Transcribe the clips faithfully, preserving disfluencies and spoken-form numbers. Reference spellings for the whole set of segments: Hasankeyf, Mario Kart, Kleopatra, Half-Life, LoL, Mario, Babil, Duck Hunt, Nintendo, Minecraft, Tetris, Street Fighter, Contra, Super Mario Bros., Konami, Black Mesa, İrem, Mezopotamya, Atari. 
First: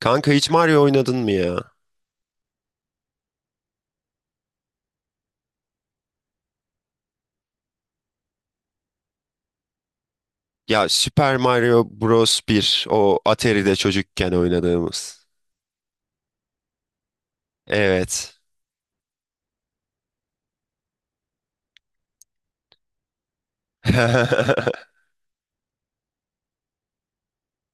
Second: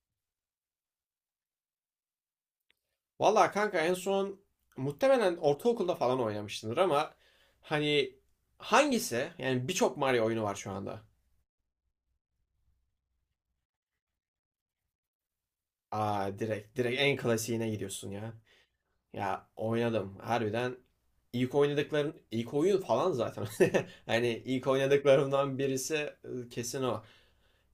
Kanka hiç Mario oynadın mı ya? Valla kanka en son muhtemelen ortaokulda falan oynamışsındır ama hani hangisi? Yani birçok Mario oyunu var şu Ya anda. Super Mario Bros. Bir o Atari'de çocukken oynadığımız. Aa direkt direkt en klasiğine gidiyorsun ya. Evet. Ya oynadım harbiden. İlk oynadıklarım ilk oyun falan zaten. Hani ilk oynadıklarımdan birisi e, kesin o.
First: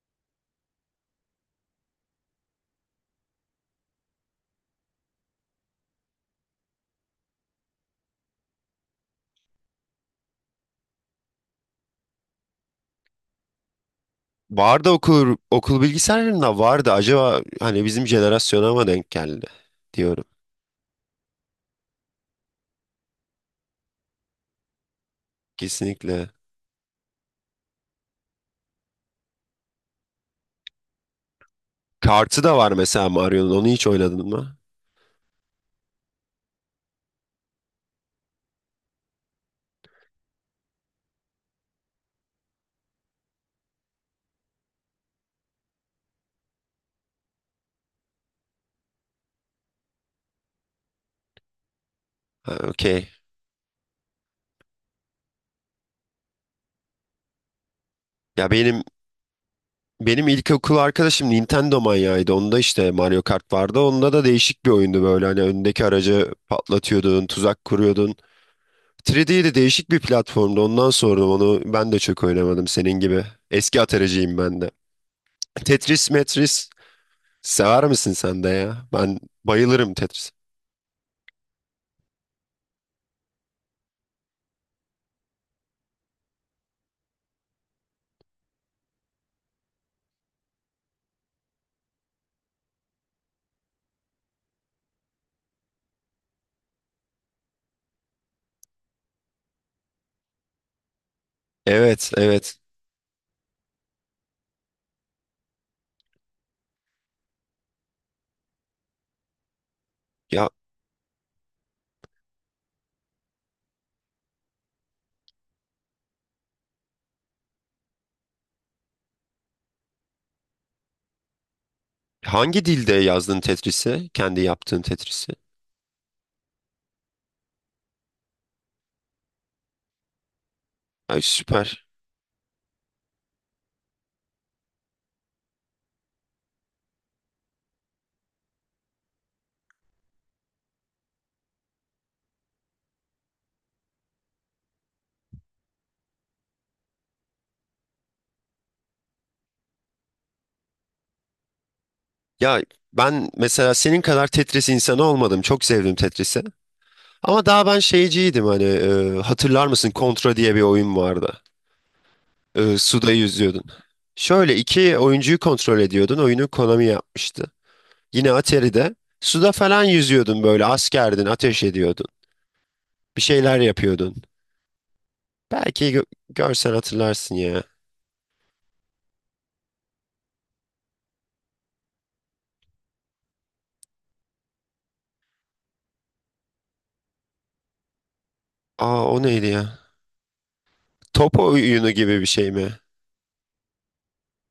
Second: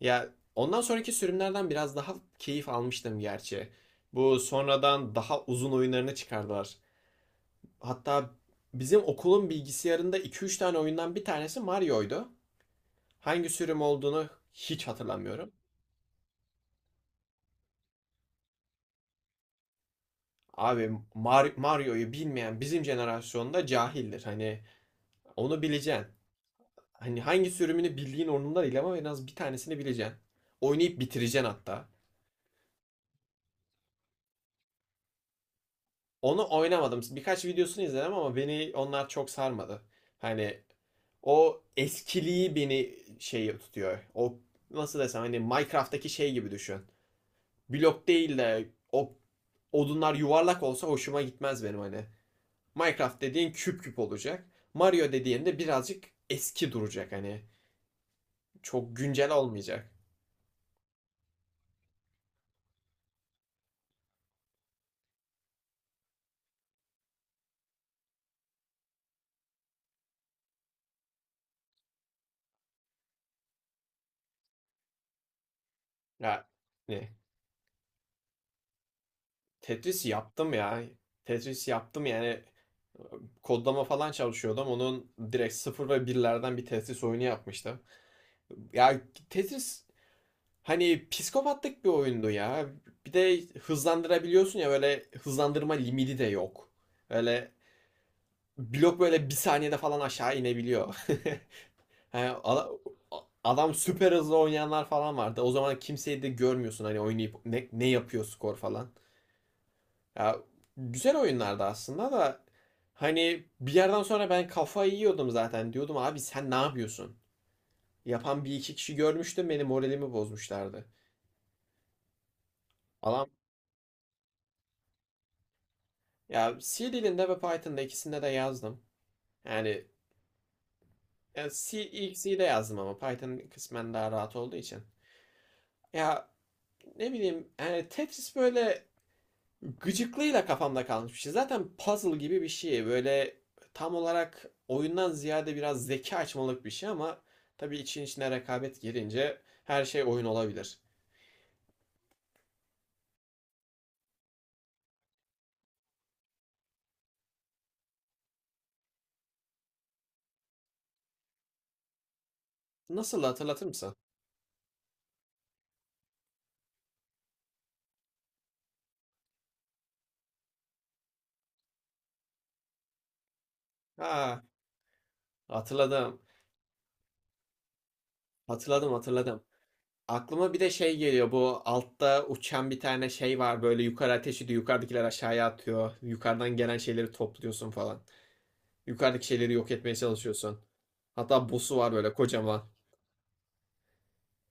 Ya ondan sonraki sürümlerden biraz daha keyif almıştım gerçi. Bu sonradan daha uzun oyunlarını çıkardılar. Hatta bizim okulun bilgisayarında iki üç tane oyundan bir tanesi Mario'ydu. Hangi sürüm olduğunu hiç Vardı okul hatırlamıyorum. okul bilgisayarında vardı. Acaba hani bizim jenerasyona mı denk geldi diyorum. Abi Mar- Mario'yu bilmeyen bizim jenerasyonda cahildir. Hani onu bileceksin. Kesinlikle. Hani hangi sürümünü bildiğin onunla değil ama en az bir tanesini bileceksin. Oynayıp bitireceksin hatta. Kartı da var mesela Mario'nun. Onu hiç oynadın mı? Onu oynamadım. Birkaç videosunu izledim ama beni onlar çok sarmadı. Hani o eskiliği beni şey tutuyor. O nasıl desem hani Minecraft'taki şey gibi düşün. Blok değil de o odunlar yuvarlak olsa hoşuma gitmez benim hani. Ha, okey. Minecraft dediğin küp küp olacak. Mario dediğin de birazcık eski duracak hani. Ya benim Çok güncel olmayacak. benim ilkokul arkadaşım Nintendo manyağıydı. Onda işte Mario Kart vardı. Onda da değişik bir oyundu böyle. Hani önündeki aracı patlatıyordun, tuzak kuruyordun. üç D de değişik bir platformdu. Ondan sonra onu ben de çok oynamadım senin gibi. Eski atareciyim ben de. Tetris, Ya Metris ne? sever misin sen de ya? Ben bayılırım Tetris Tetris. yaptım ya. Tetris yaptım yani. Kodlama falan çalışıyordum. Onun direkt sıfır ve birlerden bir Tetris oyunu yapmıştım. Ya Tetris hani psikopatlık bir oyundu ya. Bir de hızlandırabiliyorsun ya, böyle hızlandırma limiti de yok. Öyle blok böyle bir saniyede falan aşağı inebiliyor. Evet, Yani evet. ada- adam süper hızlı oynayanlar falan vardı. O zaman kimseyi de görmüyorsun hani oynayıp ne, ne yapıyor skor falan. Ya Ya güzel oyunlardı aslında da hani bir yerden sonra ben kafayı yiyordum zaten. Diyordum abi sen ne yapıyorsun? Yapan bir iki kişi görmüştüm, beni moralimi bozmuşlardı. hangi dilde Adam yazdın Tetris'i? Kendi yaptığın Tetris'i? ya C dilinde ve Python'da ikisinde de yazdım. Yani Ay ya C, süper. ilk C'de yazdım ama Python kısmen daha rahat olduğu için. Ya ne bileyim yani Tetris böyle gıcıklığıyla kafamda kalmış bir şey. Zaten puzzle gibi bir şey. Böyle tam olarak oyundan ziyade biraz zeka açmalık bir şey ama tabii için içine rekabet girince her şey oyun olabilir. Ya ben mesela senin kadar Tetris insanı olmadım. Çok sevdim Tetris'i. Ama daha ben şeyciydim hani e, hatırlar mısın? Contra diye bir oyun vardı. E, suda Nasıl, yüzüyordun. hatırlatır mısın? Şöyle iki oyuncuyu kontrol ediyordun. Oyunu Konami yapmıştı. Yine Atari'de suda falan yüzüyordun böyle askerdin, ateş ediyordun. Bir şeyler yapıyordun. Ha, Belki gö- hatırladım. görsen hatırlarsın ya. Hatırladım, hatırladım. Aklıma bir de şey geliyor. Bu altta uçan bir tane şey var. Böyle yukarı ateş ediyor. Yukarıdakiler aşağıya atıyor. Yukarıdan gelen şeyleri topluyorsun falan. Aa o Yukarıdaki neydi şeyleri ya? yok etmeye çalışıyorsun. Top Hatta boss'u oyunu var böyle gibi bir şey kocaman. mi?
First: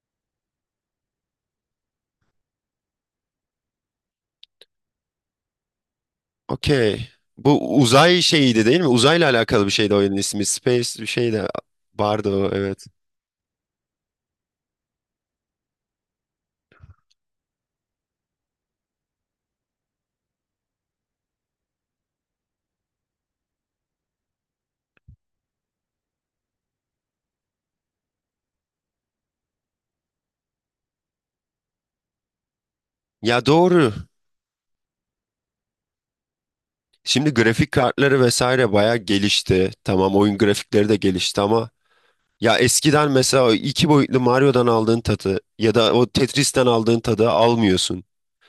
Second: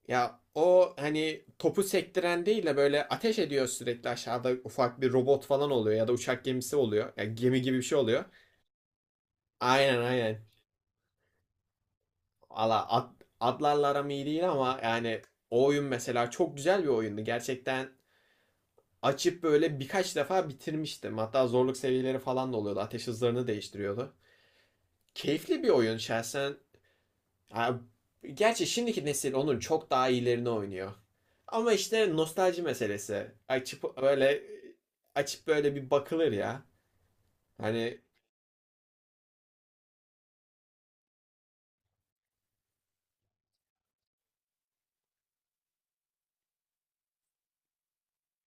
Ya o hani topu sektiren değil de böyle ateş ediyor sürekli, aşağıda ufak bir robot falan oluyor ya da uçak gemisi Okey. oluyor. Ya gemi Bu gibi bir şey uzay oluyor. şeyiydi değil mi? Uzayla alakalı bir şeydi Aynen oyunun ismi. aynen. Space bir şey de vardı o, Valla evet. ad, adlarla aram iyi değil ama yani o oyun mesela çok güzel bir oyundu. Gerçekten açıp böyle birkaç defa bitirmiştim. Hatta zorluk seviyeleri falan da oluyordu. Ateş hızlarını değiştiriyordu. Keyifli bir oyun şahsen. Gerçi şimdiki nesil onun çok daha iyilerini oynuyor. Ama işte nostalji meselesi. Ya doğru. Açıp böyle açıp böyle bir bakılır ya. Şimdi grafik Hani kartları vesaire bayağı gelişti. Tamam oyun grafikleri de gelişti ama ya eskiden mesela o iki boyutlu Mario'dan aldığın tadı ya da o Tetris'ten aldığın tadı almıyorsun.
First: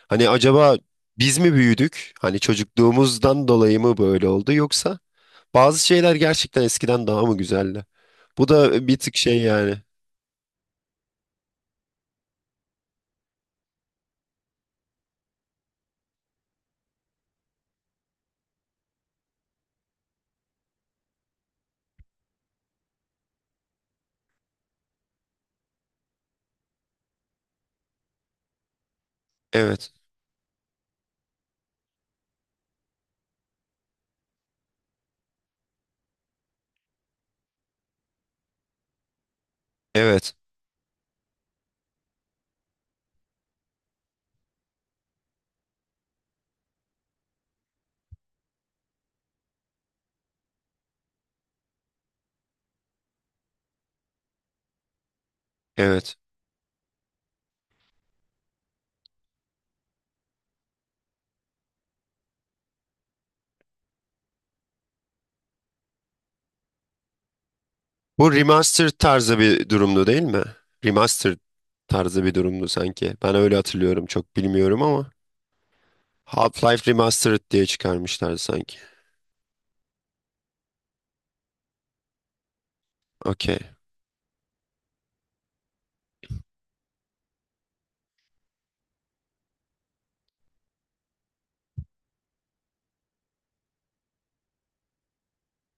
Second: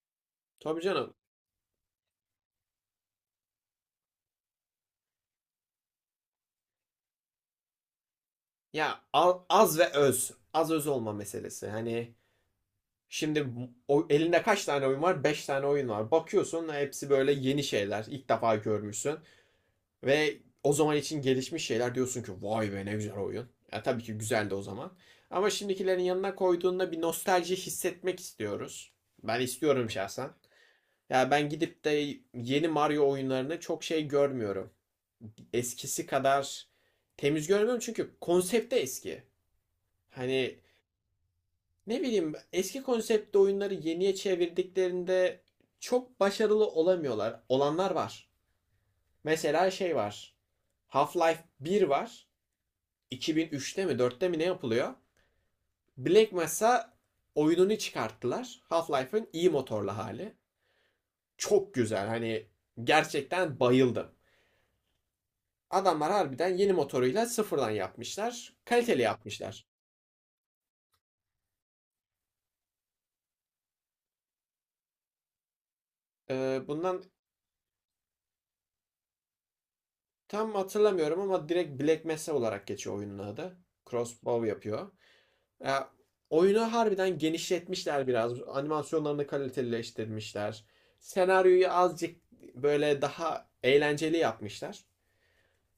Hani acaba tabii canım. biz mi büyüdük? Hani çocukluğumuzdan dolayı mı böyle oldu yoksa bazı şeyler gerçekten eskiden daha mı güzeldi? Bu da bir Ya tık şey al- yani. az ve öz. Az öz olma meselesi. Hani şimdi o, elinde kaç tane oyun var? Beş tane oyun var. Bakıyorsun hepsi böyle yeni şeyler. İlk defa görmüşsün. Ve o zaman için gelişmiş şeyler diyorsun ki vay be, ne güzel oyun. Ya tabii ki güzeldi o zaman. Ama şimdikilerin yanına koyduğunda bir nostalji hissetmek istiyoruz. Ben istiyorum Evet, şahsen. Ya ben gidip de yeni Mario oyunlarını çok şey görmüyorum. Eskisi kadar temiz görmüyorum çünkü konsepte eski. evet, Hani ne bileyim eski konseptte oyunları yeniye çevirdiklerinde çok başarılı olamıyorlar. Olanlar var. Mesela şey var. Half-Life bir var. iki bin üçte mi dörtte mi ne yapılıyor? evet. Black Mesa oyununu çıkarttılar. Half-Life'ın iyi motorlu hali. Çok güzel, hani gerçekten bayıldım. Adamlar harbiden yeni motoruyla sıfırdan Bu yapmışlar. remaster Kaliteli tarzı yapmışlar. bir durumdu değil mi? Remaster tarzı bir durumdu sanki. Ben öyle hatırlıyorum, çok bilmiyorum ama. Ee, Half-Life Bundan Remastered diye çıkarmışlar sanki. tam hatırlamıyorum ama direkt Black Mesa olarak geçiyor oyunun adı. Okey. Crossbow yapıyor. Ya, oyunu harbiden genişletmişler biraz. Animasyonlarını kalitelileştirmişler. Senaryoyu azıcık böyle daha eğlenceli yapmışlar.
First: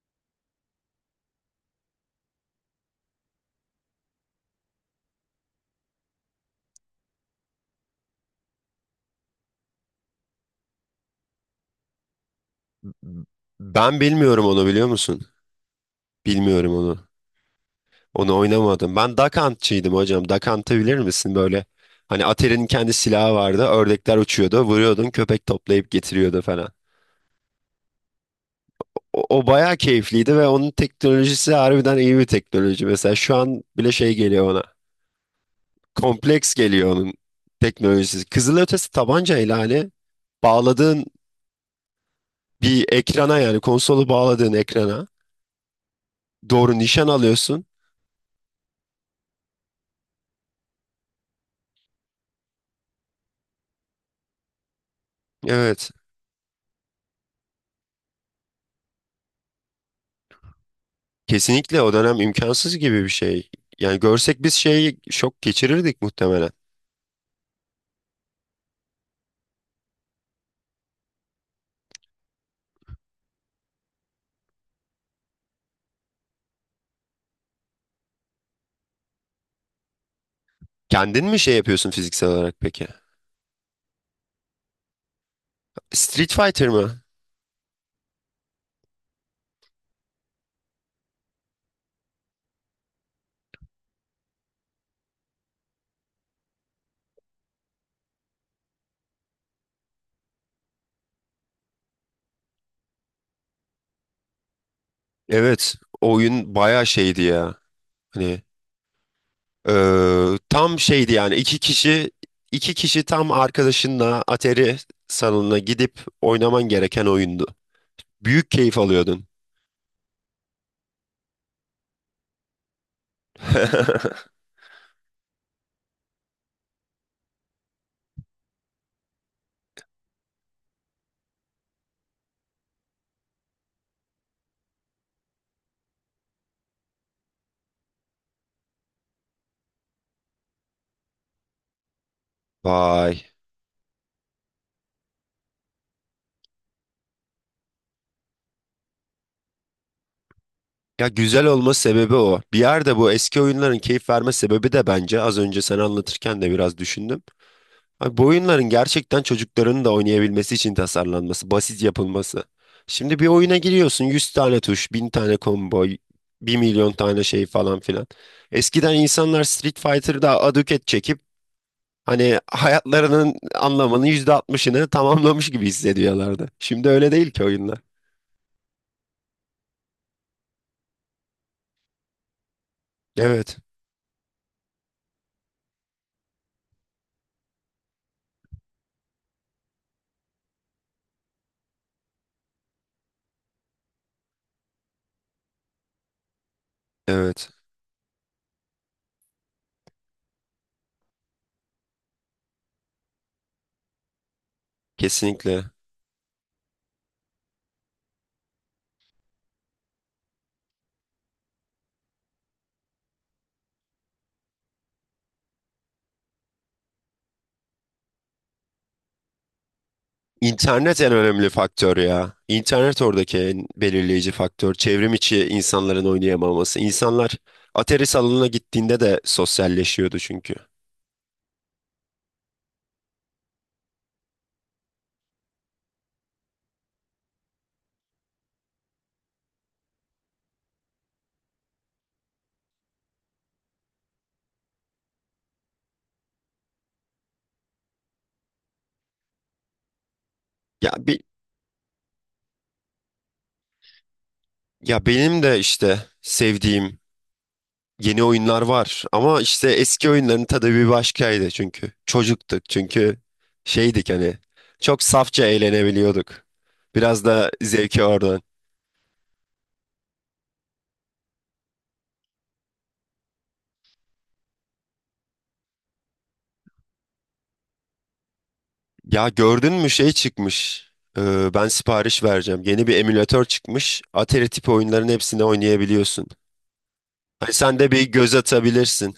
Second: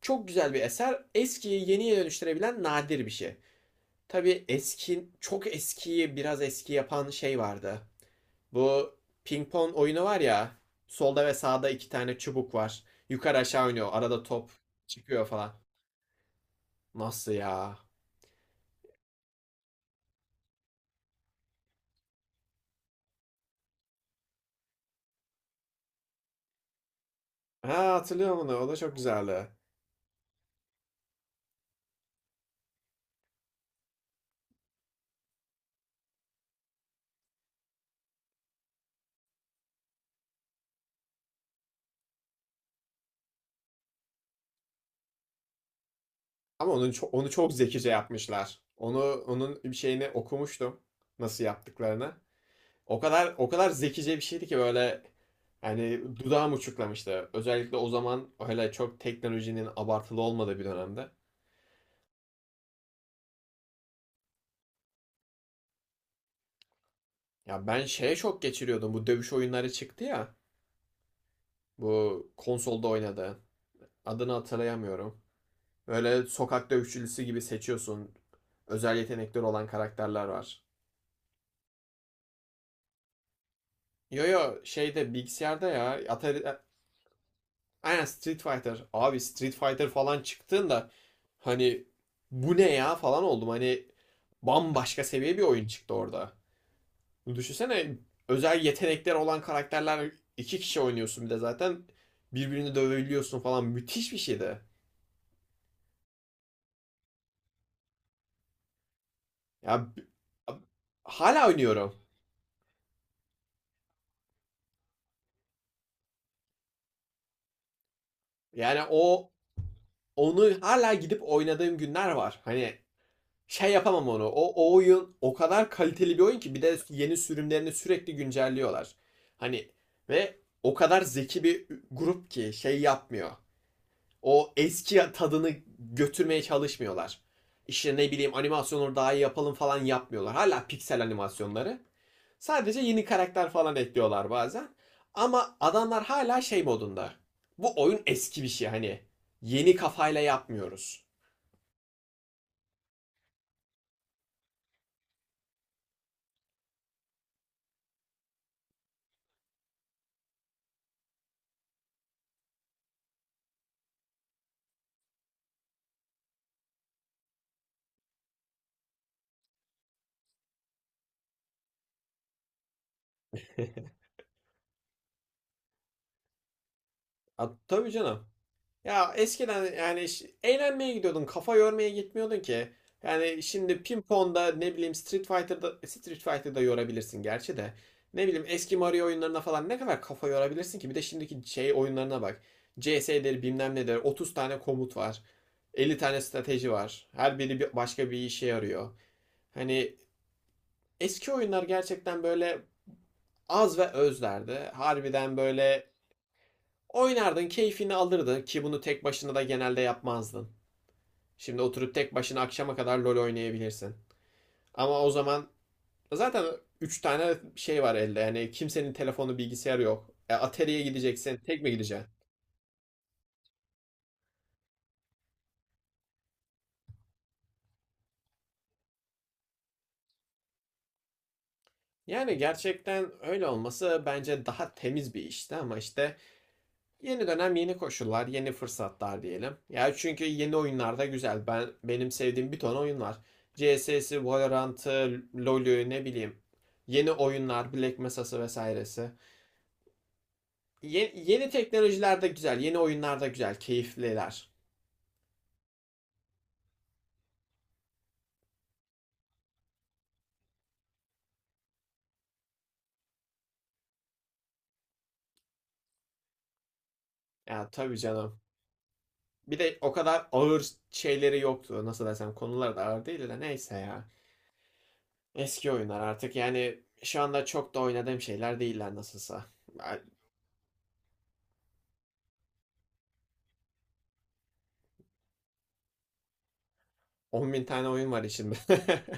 Çok güzel bir eser. Eskiyi yeniye dönüştürebilen nadir bir şey. Tabii eski, çok eskiyi biraz eski yapan şey vardı. Bu ping pong oyunu var ya. Solda ve sağda iki tane çubuk var. Yukarı aşağı oynuyor. Ben Arada bilmiyorum, top onu biliyor musun? çıkıyor falan. Bilmiyorum onu. Nasıl ya? Onu oynamadım. Ben Duck Hunt'çıydım hocam. Duck Hunt'ı bilir misin böyle? Hani Atari'nin kendi silahı vardı. Ördekler uçuyordu. Vuruyordun, köpek toplayıp getiriyordu falan. Ha, hatırlıyorum onu. O da çok O, o güzeldi. bayağı keyifliydi ve onun teknolojisi harbiden iyi bir teknoloji. Mesela şu an bile şey geliyor bana. Kompleks geliyor onun teknolojisi. Kızılötesi tabanca ihlali bağladığın bir ekrana, yani konsolu bağladığın ekrana Ama doğru onu nişan onu çok alıyorsun. zekice yapmışlar. Onu onun bir şeyini okumuştum, nasıl yaptıklarını. O kadar o kadar zekice bir şeydi ki böyle Evet. hani dudağım uçuklamıştı. Özellikle o zaman, öyle çok teknolojinin abartılı olmadığı bir dönemde. Kesinlikle o dönem imkansız gibi bir şey. Yani görsek biz şeyi şok geçirirdik muhtemelen. Ya ben şeye çok geçiriyordum. Bu dövüş oyunları çıktı ya. Bu konsolda oynadı. Adını hatırlayamıyorum. Böyle sokak dövüşçüsü gibi seçiyorsun. Özel yetenekleri olan karakterler var. Kendin mi şey yapıyorsun fiziksel olarak peki? Yo yo, şeyde, bilgisayarda, ya Street Atari, Fighter mı? aynen Street Fighter. Abi Street Fighter falan çıktığında hani bu ne ya falan oldum. Hani bambaşka seviye bir oyun çıktı orada. Düşünsene, özel yetenekler olan karakterler, iki kişi oynuyorsun bir de zaten, birbirini dövebiliyorsun falan, müthiş bir şeydi. Evet. O oyun bayağı şeydi ya. Hani Ya Ee, tam şeydi yani hala iki oynuyorum. kişi iki kişi tam arkadaşınla Atari salonuna gidip oynaman gereken oyundu. Büyük keyif Yani alıyordun. o onu hala gidip oynadığım günler var. Hani şey yapamam onu. O, o oyun o kadar kaliteli bir oyun ki bir de yeni sürümlerini sürekli güncelliyorlar. Hani ve o kadar zeki bir grup ki şey yapmıyor. O eski tadını götürmeye çalışmıyorlar. İşte ne bileyim animasyonları daha iyi yapalım falan yapmıyorlar. Hala piksel animasyonları. Sadece yeni Vay. karakter falan ekliyorlar bazen. Ama adamlar hala şey modunda. Bu oyun eski bir şey hani. Yeni kafayla yapmıyoruz. Ya güzel olma sebebi o. Bir yerde bu eski oyunların keyif verme sebebi de, bence az önce sen anlatırken de biraz düşündüm. Abi bu oyunların gerçekten çocukların da oynayabilmesi için tasarlanması, basit yapılması. Şimdi bir oyuna giriyorsun, yüz tane tuş, bin tane combo, bir milyon tane şey falan filan. Eskiden insanlar Street Fighter'da aduket çekip hani hayatlarının anlamının yüzde altmışını tamamlamış gibi hissediyorlardı. Şimdi öyle değil ki oyunlar. Tabii canım. Ya eskiden yani ş- eğlenmeye gidiyordun, kafa yormaya gitmiyordun ki. Yani Evet, şimdi ping-pong'da ne bileyim, Street Fighter'da Street Fighter'da yorabilirsin gerçi de. Ne bileyim eski Mario oyunlarına falan ne kadar kafa yorabilirsin ki? Bir de şimdiki şey oyunlarına bak. C S'leri bilmem nedir. otuz tane komut var. elli tane strateji var. Her evet, biri bir- başka bir işe yarıyor. Hani eski oyunlar gerçekten böyle az ve özlerdi. Harbiden kesinlikle. böyle oynardın, keyfini alırdın ki bunu tek başına da genelde yapmazdın. Şimdi oturup tek başına akşama kadar LoL oynayabilirsin. Ama o zaman zaten üç tane şey var elde. Yani kimsenin telefonu, bilgisayarı yok. E, Atari'ye İnternet en gideceksin, önemli tek mi faktör gideceksin? ya. İnternet oradaki en belirleyici faktör. Çevrim içi insanların oynayamaması. İnsanlar atari salonuna gittiğinde de sosyalleşiyordu çünkü. Yani gerçekten öyle olması bence daha temiz bir işti ama işte yeni dönem, yeni koşullar, yeni fırsatlar diyelim. Ya çünkü yeni oyunlar da güzel. Ben benim sevdiğim bir ton oyun var. C S'si, Valorant'ı, LoL'ü ne bileyim. Yeni oyunlar, Black Mesa'sı vesairesi. Ya Ye- bir, Yeni teknolojiler de güzel, yeni oyunlar da güzel, keyifliler. ya benim de işte sevdiğim yeni oyunlar var ama işte eski oyunların tadı bir başkaydı çünkü. Çocuktuk çünkü, şeydik hani, çok safça eğlenebiliyorduk. Biraz da Ya tabii zevki orada. canım. Bir de o kadar ağır şeyleri yoktu. Nasıl desem, konular da ağır değil de neyse ya. Eski oyunlar artık yani şu anda çok da oynadığım şeyler değiller Ya nasılsa. gördün mü şey çıkmış. Ee, ben sipariş vereceğim. Yeni bir emülatör çıkmış. Atari tipi oyunların hepsini oynayabiliyorsun. Hani on bin sen tane de bir oyun var göz içinde. atabilirsin.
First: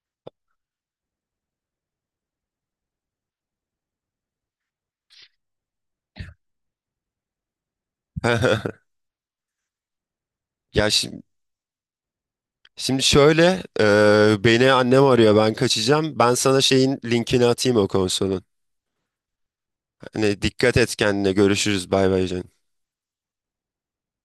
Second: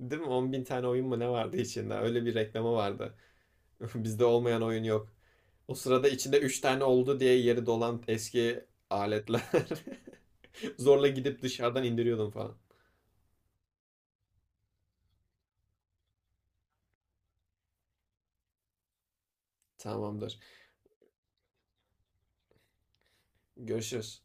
Değil mi? on bin tane oyun mu ne vardı içinde? Öyle bir reklamı vardı. Bizde olmayan oyun yok. O sırada içinde üç tane oldu diye yeri dolan eski aletler. Ya Zorla şimdi, gidip dışarıdan indiriyordum falan. şimdi şöyle e, beni annem arıyor, ben kaçacağım. Ben sana şeyin linkini atayım, o konsolun. Tamamdır. Hani dikkat et kendine, görüşürüz, bay bay canım. Görüşürüz.